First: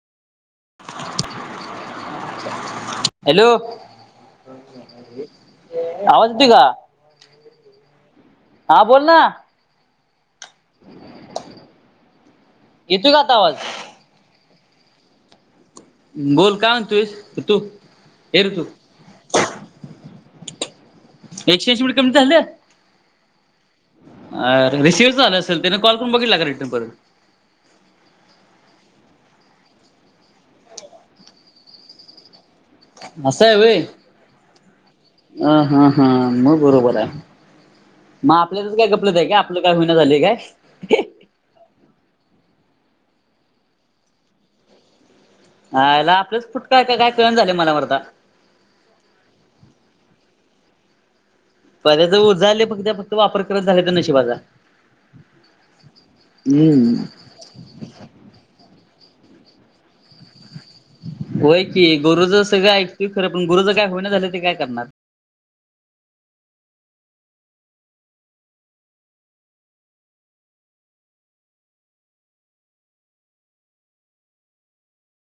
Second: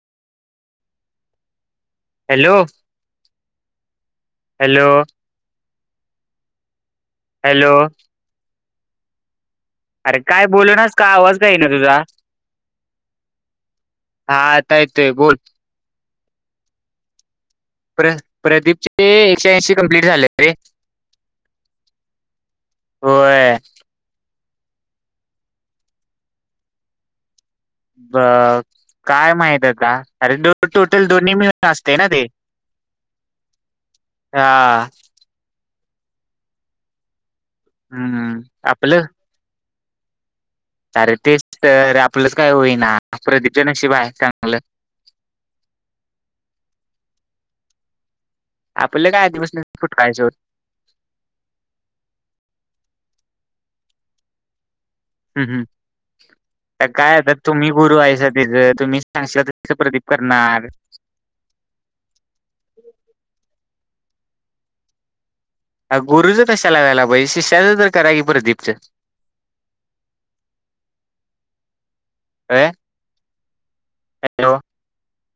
Hello [unintelligible] hello! Hello आवाज येतोय का? हॅलो! हा, बोल ना. अरे! काय बोल नास का आवाज का येना, तुझा. येतोय का आता आवाज हा आता येतोय, बोल. बोल काय, म्हणतोयस तू प्र- हे ऋतू प्रदीपची एकशे ऐंशी कंप्लीट झालेत, रे. एकशे ऐंशी मिनिट कमी होय. अर रिसीव झालं असेल, त्याने कॉल करून बघितला का रिटर्न परत? ब -काय माहित, आता अरे दो-टोटल दोन्ही मिळून असतयं ना ते. असय व्हय हा अ हं हं म बरोबर हाय. म हम्म आपल्यातच काय आपलं गफलत हाय काय आपलं काय होईना झालंय काय? अरे तेच तर आपलंच काय होईना प्रदीपच्या नक्षिब हाय चांगलं आयला आपलंच फुटका आहे का काय कळण झालंय मला मर्दा आपल्याला काय आधीपासनाच फुटक हा सोड पपदयाच उजाळय फक्त फक्त वापर करत झाले तर नशिबाचा हूं हूं त्या हम्म काय आता तुम्ही गुरु हायसा त्याज तुम्ही सांगशा तस प्रदीप करणार होय की गुरुचं सगळं ऐकतील खरं पण गुरुजं काय होईना झालंय ते काय करणार अ गुरुचं कशाला व्हायला पाहिजे शिष्याचं तर करा की प्रदीपचं काय?